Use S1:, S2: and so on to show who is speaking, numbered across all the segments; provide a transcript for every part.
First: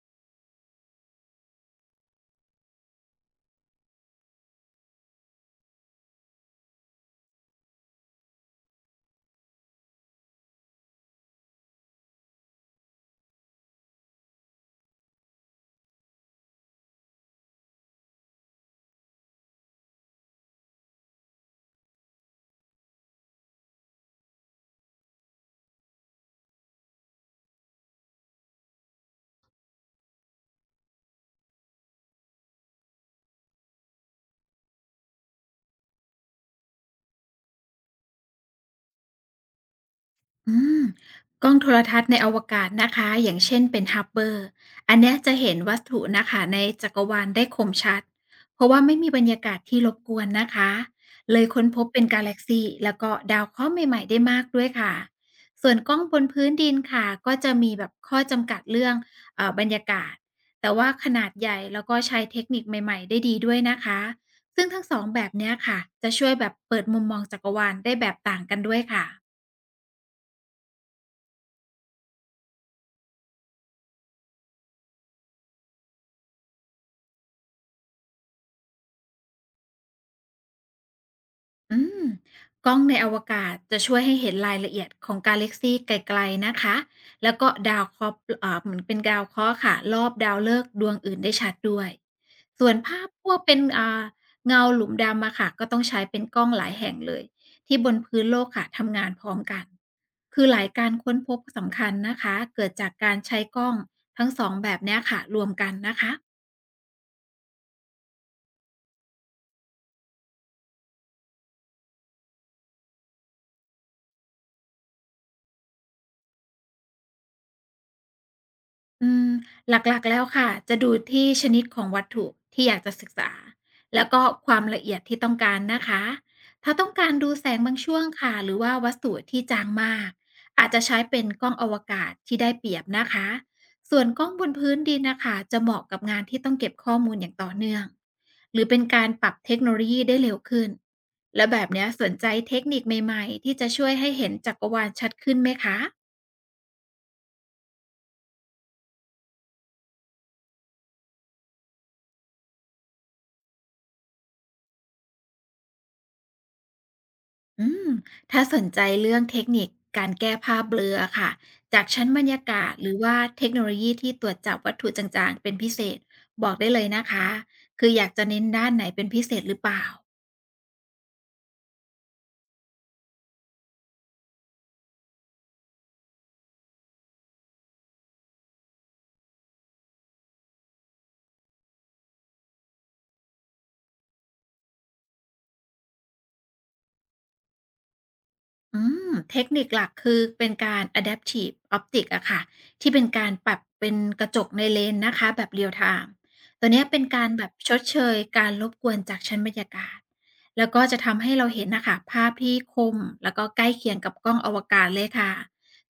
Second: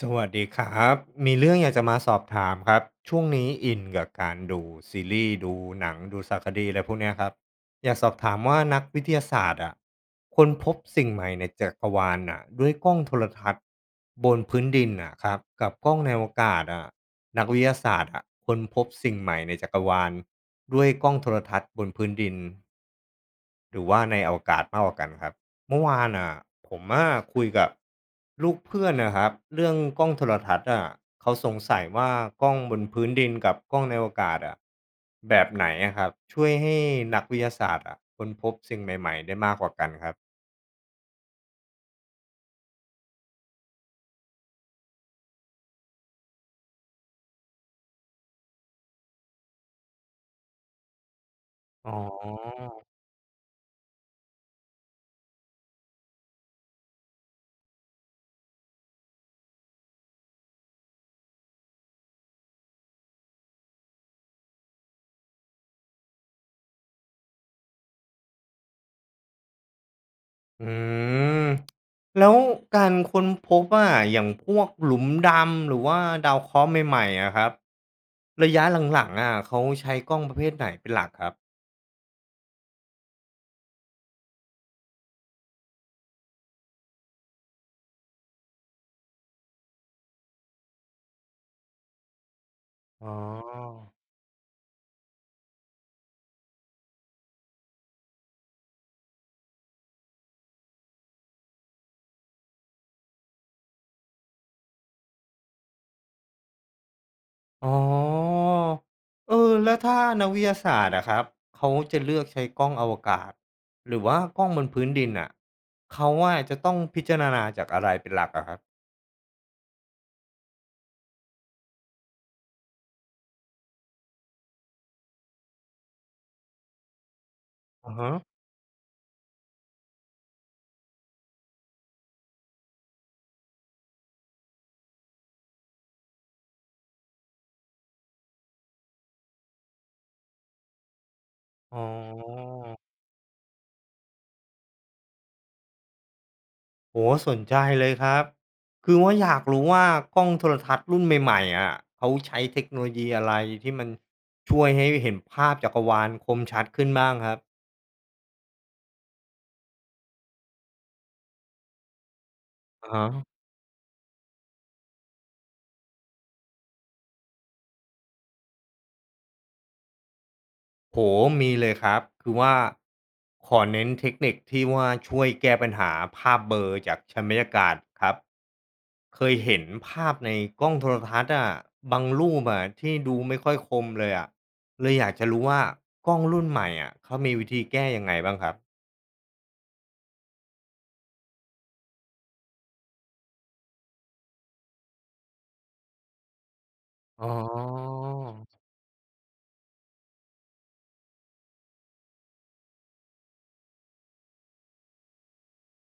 S1: สวัสดีครับมีเรื่องอยากจะมาสอบถามครับช่วงนี้อินกับการดูซีรีส์ดูหนังดูสารคดีอะไรพวกเนี้ยครับอยากสอบถามว่านักวิทยาศาสตร์อ่ะค้นพบสิ่งใหม่ในจักรวาลอ่ะด้วยกล้องโทรทัศน์บนพื้นดินอ่ะครับกับกล้องในอวกาศอ่ะนักวิทยาศาสตร์อ่ะค้นพบสิ่งใหม่ในจักรวาลด้วยกล้องโทรทัศน์บนพื้นดิน หรือว่าในอวกาศมากกว่ากันครับเมื่อวานอ่ะผมอะคุยกับลูกเพื่อนนะครับเรื่องกล้องโทรทัศน์อ่ะเขาสงสัยว่ากล้องบนพื้นดินกับกล้องในอวกาศอ่ะแบบไหนอะครับช่วยให้นักวิทยาศาสตร์อ่ะค้นพบสิ่งใหม่ๆได้มากกว่ากันครับ
S2: อืมกล้องโทรทัศน์ในอวกาศนะคะอย่างเช่นเป็น h เบอร์อันเนี้ยจะเห็นวัตถุนะคะในจักรวาลได้คมชัดเพราะว่าไม่มีบรรยากาศที่รบกวนนะคะเลยค้นพบ
S1: อ๋อ
S2: เป็นกาแล็กซีแล้วก็ดาวเคราะห์ใหม่ๆได้มากด้วยค่ะส่วนกล้องบนพื้นดินค่ะก็จะมีแบบข้อจำกัดเรื่องบรรยากาศแต่ว่าขนาดใหญ่แล้วก็ใช้เทคนิคใหม่ๆได้ดีด้วยนะคะซึ่งทั้งสองแบบเนี้ยค่ะจะช่วยแบบเปิดมุมมองจักรวาลได้แบบต่างกันด้วยค่ะ
S1: อืมแล้วการค้นพบว่าอย่างพวกหลุมดำหรือว่าดาวเคราะห์ใหม่ๆอะครับระยะหลังๆอ่ะเขาใช้กล้องประเภทไหนเป็นหลักครับ
S2: อืมกล้องในอวกาศจะช่วยให้เห็นรายละเอียดของกาแล็กซีไกลๆนะคะ แล้วก็ดาวเคราะห์เอ่าเหมือนเป็นดาวเคราะห์ค่ะรอบดาวฤกษ์ดวงอื่นได้ชัดด้วย ส่วนภา
S1: อ๋
S2: พ
S1: อ
S2: พวกเป็นเงาหลุมดำอะค่ะก็ต้องใช้เป็นกล้องหลายแห่งเลยที่บนพื้นโลกค่ะทำงานพร้อมกัน คือหลายการค้นพบสำคัญนะคะเกิดจากการใช้กล้องทั้งสองแบบเนี้ยค่ะรวมกันนะคะ
S1: อ๋อเออแล้วถ้านักวิทยาศาสตร์อะครับเขาจะเลือกใช้กล้องอวกาศหรือว่ากล้องบนพื้นดินอ่ะเขาว่าจะต้องพิจารณาจากอะไรเป็นหลักอะครับ
S2: อืมหลักๆแล้วค่ะจะดูที่ชนิดของวัตถุที่อยากจะศึกษาแล้วก็ความละเอียดที่ต้องการนะคะถ้าต้องการดูแสงบาง
S1: อะ
S2: ช่วง
S1: ฮะ
S2: ค่ะหรือว่าวัสดุที่จางมากอาจจะใช้เป็นกล้องอวกาศที่ได้เปรียบนะคะส่วนกล้องบนพื้นดินนะคะจะเหมาะกับงานที่ต้องเก็บข้อมูลอย่างต่อเนื่องหรือเป็นการปรับเทคโนโลยีได้เร็วขึ้นและแบบ
S1: อ๋อ
S2: เนี้ยสนใจเทคนิคใหม่ๆที่จะช่วยให้เห็นจักรวาลชัดขึ้นไหมคะ
S1: โอ้โฮสนใจเลยครับคือว่าอยากรู้ว่ากล้องโทรทัศน์รุ่นใหม่ๆอะเขาใช้เทคโนโลยีอะไรที่มันช่วยให้เห็นภาพจักรวาลคมชัดขึ้นบ้างครับ
S2: อืมถ้าสนใจเรื่องเทคนิคการแก้ภาพเบลอค่ะจากชั้นบรรยากาศห
S1: อะ
S2: รือ
S1: ฮะ
S2: ว่าเทคโนโลยีที่ตรวจจับวัตถุจางๆเป็นพิเศษบอกได้เลยนะคะคืออยากจะเน้นด้านไหนเป็นพิเศษหรือเปล่า
S1: โหมีเลยครับ คือว่าขอเน้นเทคนิคที่ว่าช่วยแก้ปัญหาภาพเบลอจากชั้นบรรยากาศครับ เคยเห็นภาพในกล้องโทรทัศน์อะบางรูปอะที่ดูไม่ค่อยคมเลยอะเลยอยากจะรู้ว่ากล้องรุ่นใหม่อะเขามีวิธีแก้ยังไงบ้างครับ
S2: อืเทคนิคหลักคือเป็นการ Adaptive Optics อะค่ะที่เป็นการปรับเป็นกระจกในเลนนะคะแบบ Real Time ตัวเนี้ยเป็น
S1: อ๋
S2: การแบบชดเช
S1: อ
S2: ยการรบกวนจากชั้นบรรยากาศแล้วก็จะทำให้เราเห็นนะคะภาพที่คมแล้วก็ใกล้เคียงกับกล้องอวกาศเลยค่ะ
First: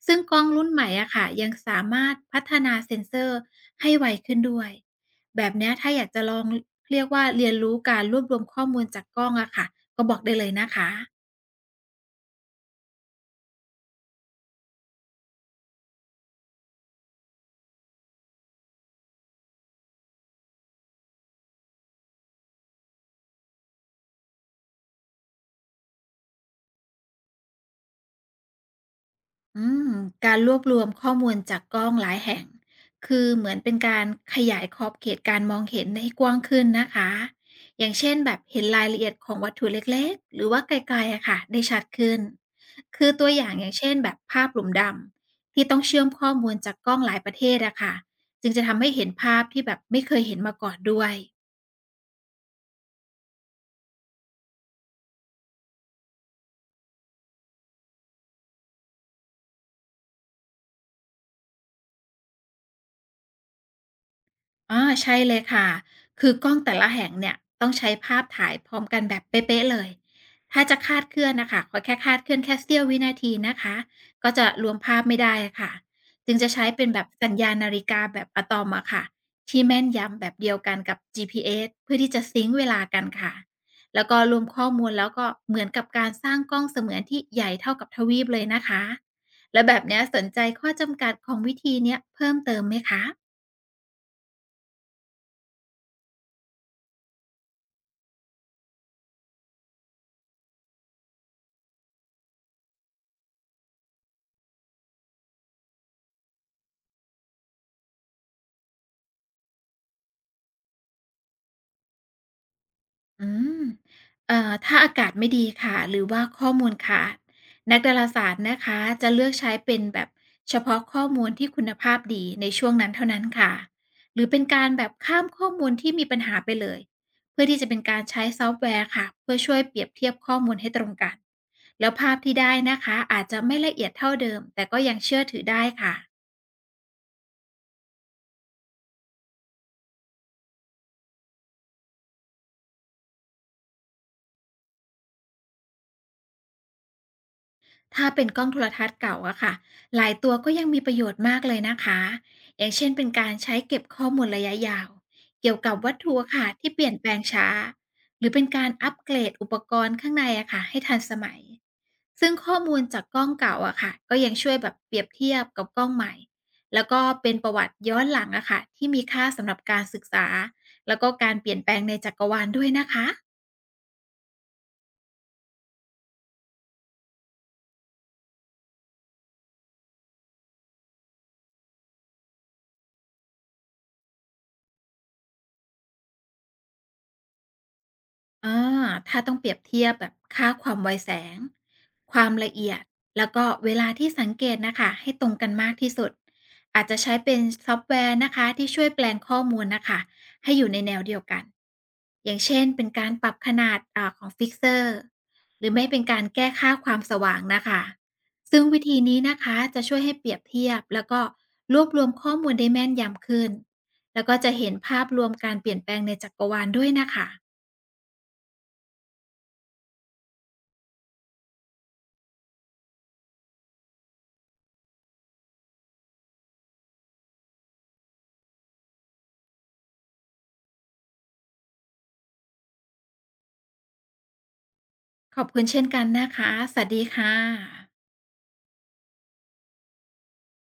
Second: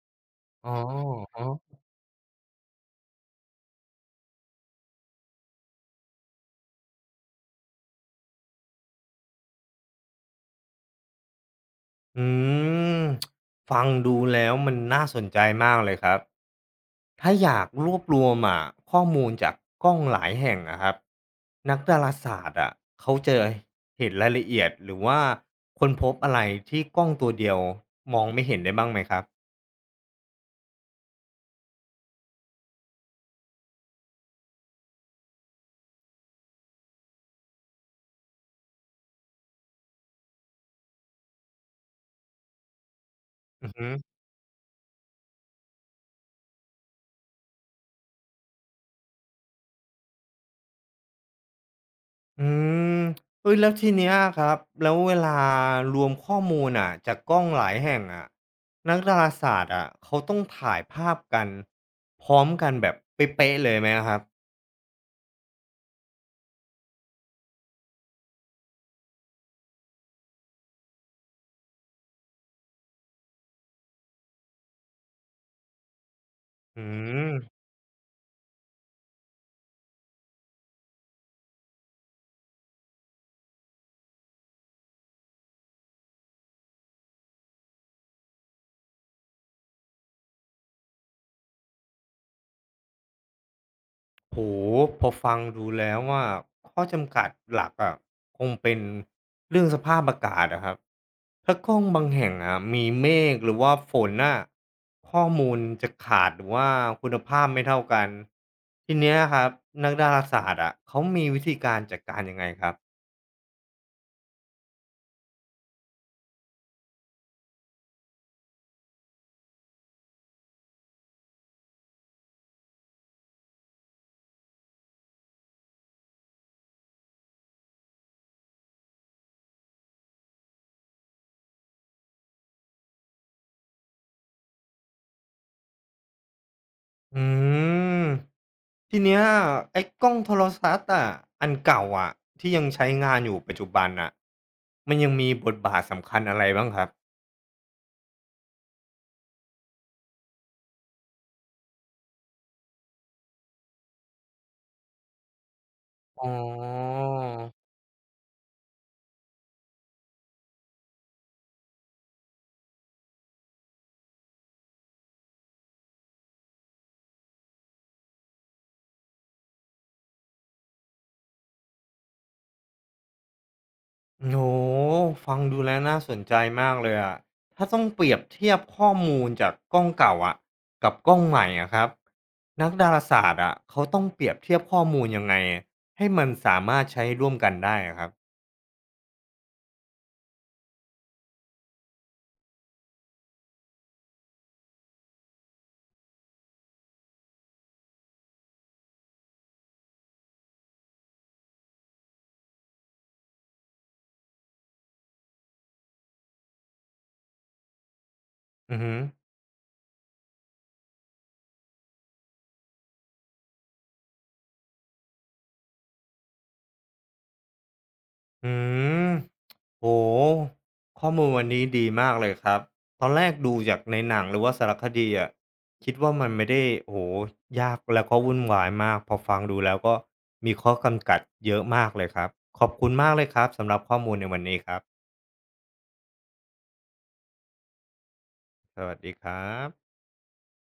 S2: ซึ่งกล้องรุ่
S1: อ๋
S2: น
S1: อ
S2: ใหม่อะค่ะ
S1: อ๋อ
S2: ยังสามารถพัฒนาเซ็นเซอร์ให้ไวขึ้นด้วยแบบเนี้ยถ้าอยากจะลองเรียกว่าเรียนรู้การรวบรวมข้อมูลจากกล้องอะค่ะก็บอกได้เลยนะคะ
S1: อืมฟังดูแล้วมันน่าสนใจมากเลยครับ ถ้าอยากรวบรวมอะข้อมูลจากกล้องหลายแห่งอะครับนักดาราศาสตร์อะเขาจะเห็นรายละเอียดหรือว่าคนพบอะไรที่กล้องตัวเดียวมองไม่เห็นได้บ้างไหมครับ
S2: อืมการรวบรวมข้อมูลจากกล้องหลายแห่งคือเหมือนเป็นการขยายขอบเขตการมองเห็นให้กว้างขึ้นนะคะอย่างเช่นแบบเห็นรายละเอียดของวัตถุเล็กๆหรือว่าไกลๆอะค่ะได้ชัดขึ้นคือตัวอย่างอ
S1: อื
S2: ย่า
S1: อ
S2: ง
S1: ฮึ
S2: เช่นแบบภาพหลุมดำที่ต้องเชื่อมข้อมูลจากกล้องหลายประเทศอะค่ะจึงจะทำให้เห็นภาพที่แบบไม่เคยเห็นมาก่อนด้วย
S1: อืมเอ้ยแล้วทีเนี้ยะครับแล้วเวลารวมข้อมูลอ่ะจากกล้องหลายแห่งอะนักดาราศาสตร์อะเขาต้องถ่ายภาพกันพร้อมกันแบบเป๊ะๆเลยไหมครับ
S2: อาใช่เลยค่ะคือกล้องแต่ละแห่งเนี่ยต้องใช้ภาพถ่ายพร้อมกันแบบเป๊ะๆเลยถ้าจะคลาดเคลื่อนน่ะคะขอแค่คลาดเคลื่อนแค่เสี้ยววินาทีนะคะก็จะรวมภาพไม่ได้ค่ะจึงจะใช้
S1: อื
S2: เป็นแบบสัญญาณ
S1: ม
S2: นาฬิกาแบบอะตอมอะค่ะที่แม่นยำแบบเดียวกันกับ GPS เพื่อที่จะซิงค์เวลากันค่ะแล้วก็รวมข้อมูลแล้วก็เหมือนกับการสร้างกล้องเสมือนที่ใหญ่เท่ากับทวีปเลยนะคะแล้วแบบเนี้ยสนใจข้อจำกัดของวิธีเนี้ยเพิ่มเติมไหมคะ
S1: โอ้โฮพอฟังดูแล้วอะข้อจำกัดหลักอะคงเป็นเรื่องสภาพอากาศอะครับถ้ากล้องบางแห่งอะมีเมฆหรือว่าฝนน่ะข้อมูลจะขาดหรือว่าคุณภาพไม่เท่ากันทีเนี้ยครับนักดาราศาสตร์อะเขามีวิธีการจัดการยังไงครับ
S2: อืมถ้าอากาศไม่ดีค่ะหรือว่าข้อมูลขาดนักดาราศาสตร์นะคะจะเลือกใช้เป็นแบบเฉพาะข้อมูลที่คุณภาพดีในช่วงนั้นเท่านั้นค่ะหรือเป็นการแบบข้ามข้อมูลที่มีปัญหาไปเลยเพื่อที่จะเป็นการใช้ซอฟต์แวร์ค่ะเพื่อช่วยเปรียบเทียบข้อมูลให้ตรงกันแล้วภาพที่ได้นะคะอาจจะไม่ละเอียดเท่าเดิมแต่ก็ยังเชื่อถือได้ค่ะ
S1: อืมทีเนี้ยไอ้กล้องโทรทัศน์อะอันเก่าอะที่ยังใช้งานอยู่ปัจจุบันน่ะมันยังมีบทบาทสำคัญอะไรบ้างครับ
S2: ถ้าเป็นกล้องโทรทัศน์เก่าอะค่ะหลายตัวก็ยังมีประโยชน์มากเลยนะคะ อย่างเช่นเป็นการใช้เก็บข้อมูลระยะยาวเกี่ยวกับวัตถุ
S1: อ๋
S2: อะค่ะที่เปลี่ยน
S1: อ
S2: แปลงช้าหรือเป็นการอัปเกรดอุปกรณ์ข้างในอะค่ะให้ทันสมัยซึ่งข้อมูลจากกล้องเก่าอะค่ะก็ยังช่วยแบบเปรียบเทียบกับกล้องใหม่แล้วก็เป็นประวัติย้อนหลังอะค่ะที่มีค่าสำหรับการศึกษาแล้วก็การเปลี่ยนแปลงในจักรวาลด้วยนะคะ
S1: โอ้โหฟังดูแล้วน่าสนใจมากเลยอะถ้าต้องเปรียบเทียบข้อมูลจากกล้องเก่าอะกับกล้องใหม่อะครับนักดาราศาสตร์อะเขาต้องเปรียบเทียบข้อมูลยังไงให้มันสามารถใช้ร่วมกันได้อะครับ
S2: อาถ้าต้องเปรียบเทียบแบบค่าความไวแสงความละเอียดแล้วก็เวลาที่สังเกตนะคะให้ตรงกันมากที่สุดอาจจะใช้เป็นซอฟต์แวร์นะคะที่ช่วยแปลงข้อมูลนะคะให้อยู่ในแนวเดียวกันอย่างเช่นเป็นการปรับขนาดของฟิกเซอร์หรือไม่เป็นการแก้ค่าความสว่างนะคะซึ่ง
S1: อื
S2: วิ
S1: อฮึ
S2: ธีนี้นะคะจะช่วยให้เปรียบเทียบแล้วก็รวบรวมข้อมูลได้แม่นยำขึ้นแล้วก็จะเห็นภาพรวมการเปลี่ยนแปลงในจักรวาลด้วยนะคะ
S1: อืมโอ้โฮข้อมูลวันนี้ดีมากเลยครับตอนแรกดูจากในหนังหรือว่าสารคดีอะคิดว่ามันไม่ได้โอ้โฮยากแล้วก็วุ่นวายมากพอฟังดูแล้วก็มีข้อจำกัดเยอะมากเลยครับขอบคุณมากเลยครับสำหรับข้อมูลในวันนี้ครับ
S2: ขอบคุณเช่นกันนะคะ สวัสดีค่ะ
S1: สวัสดีครับ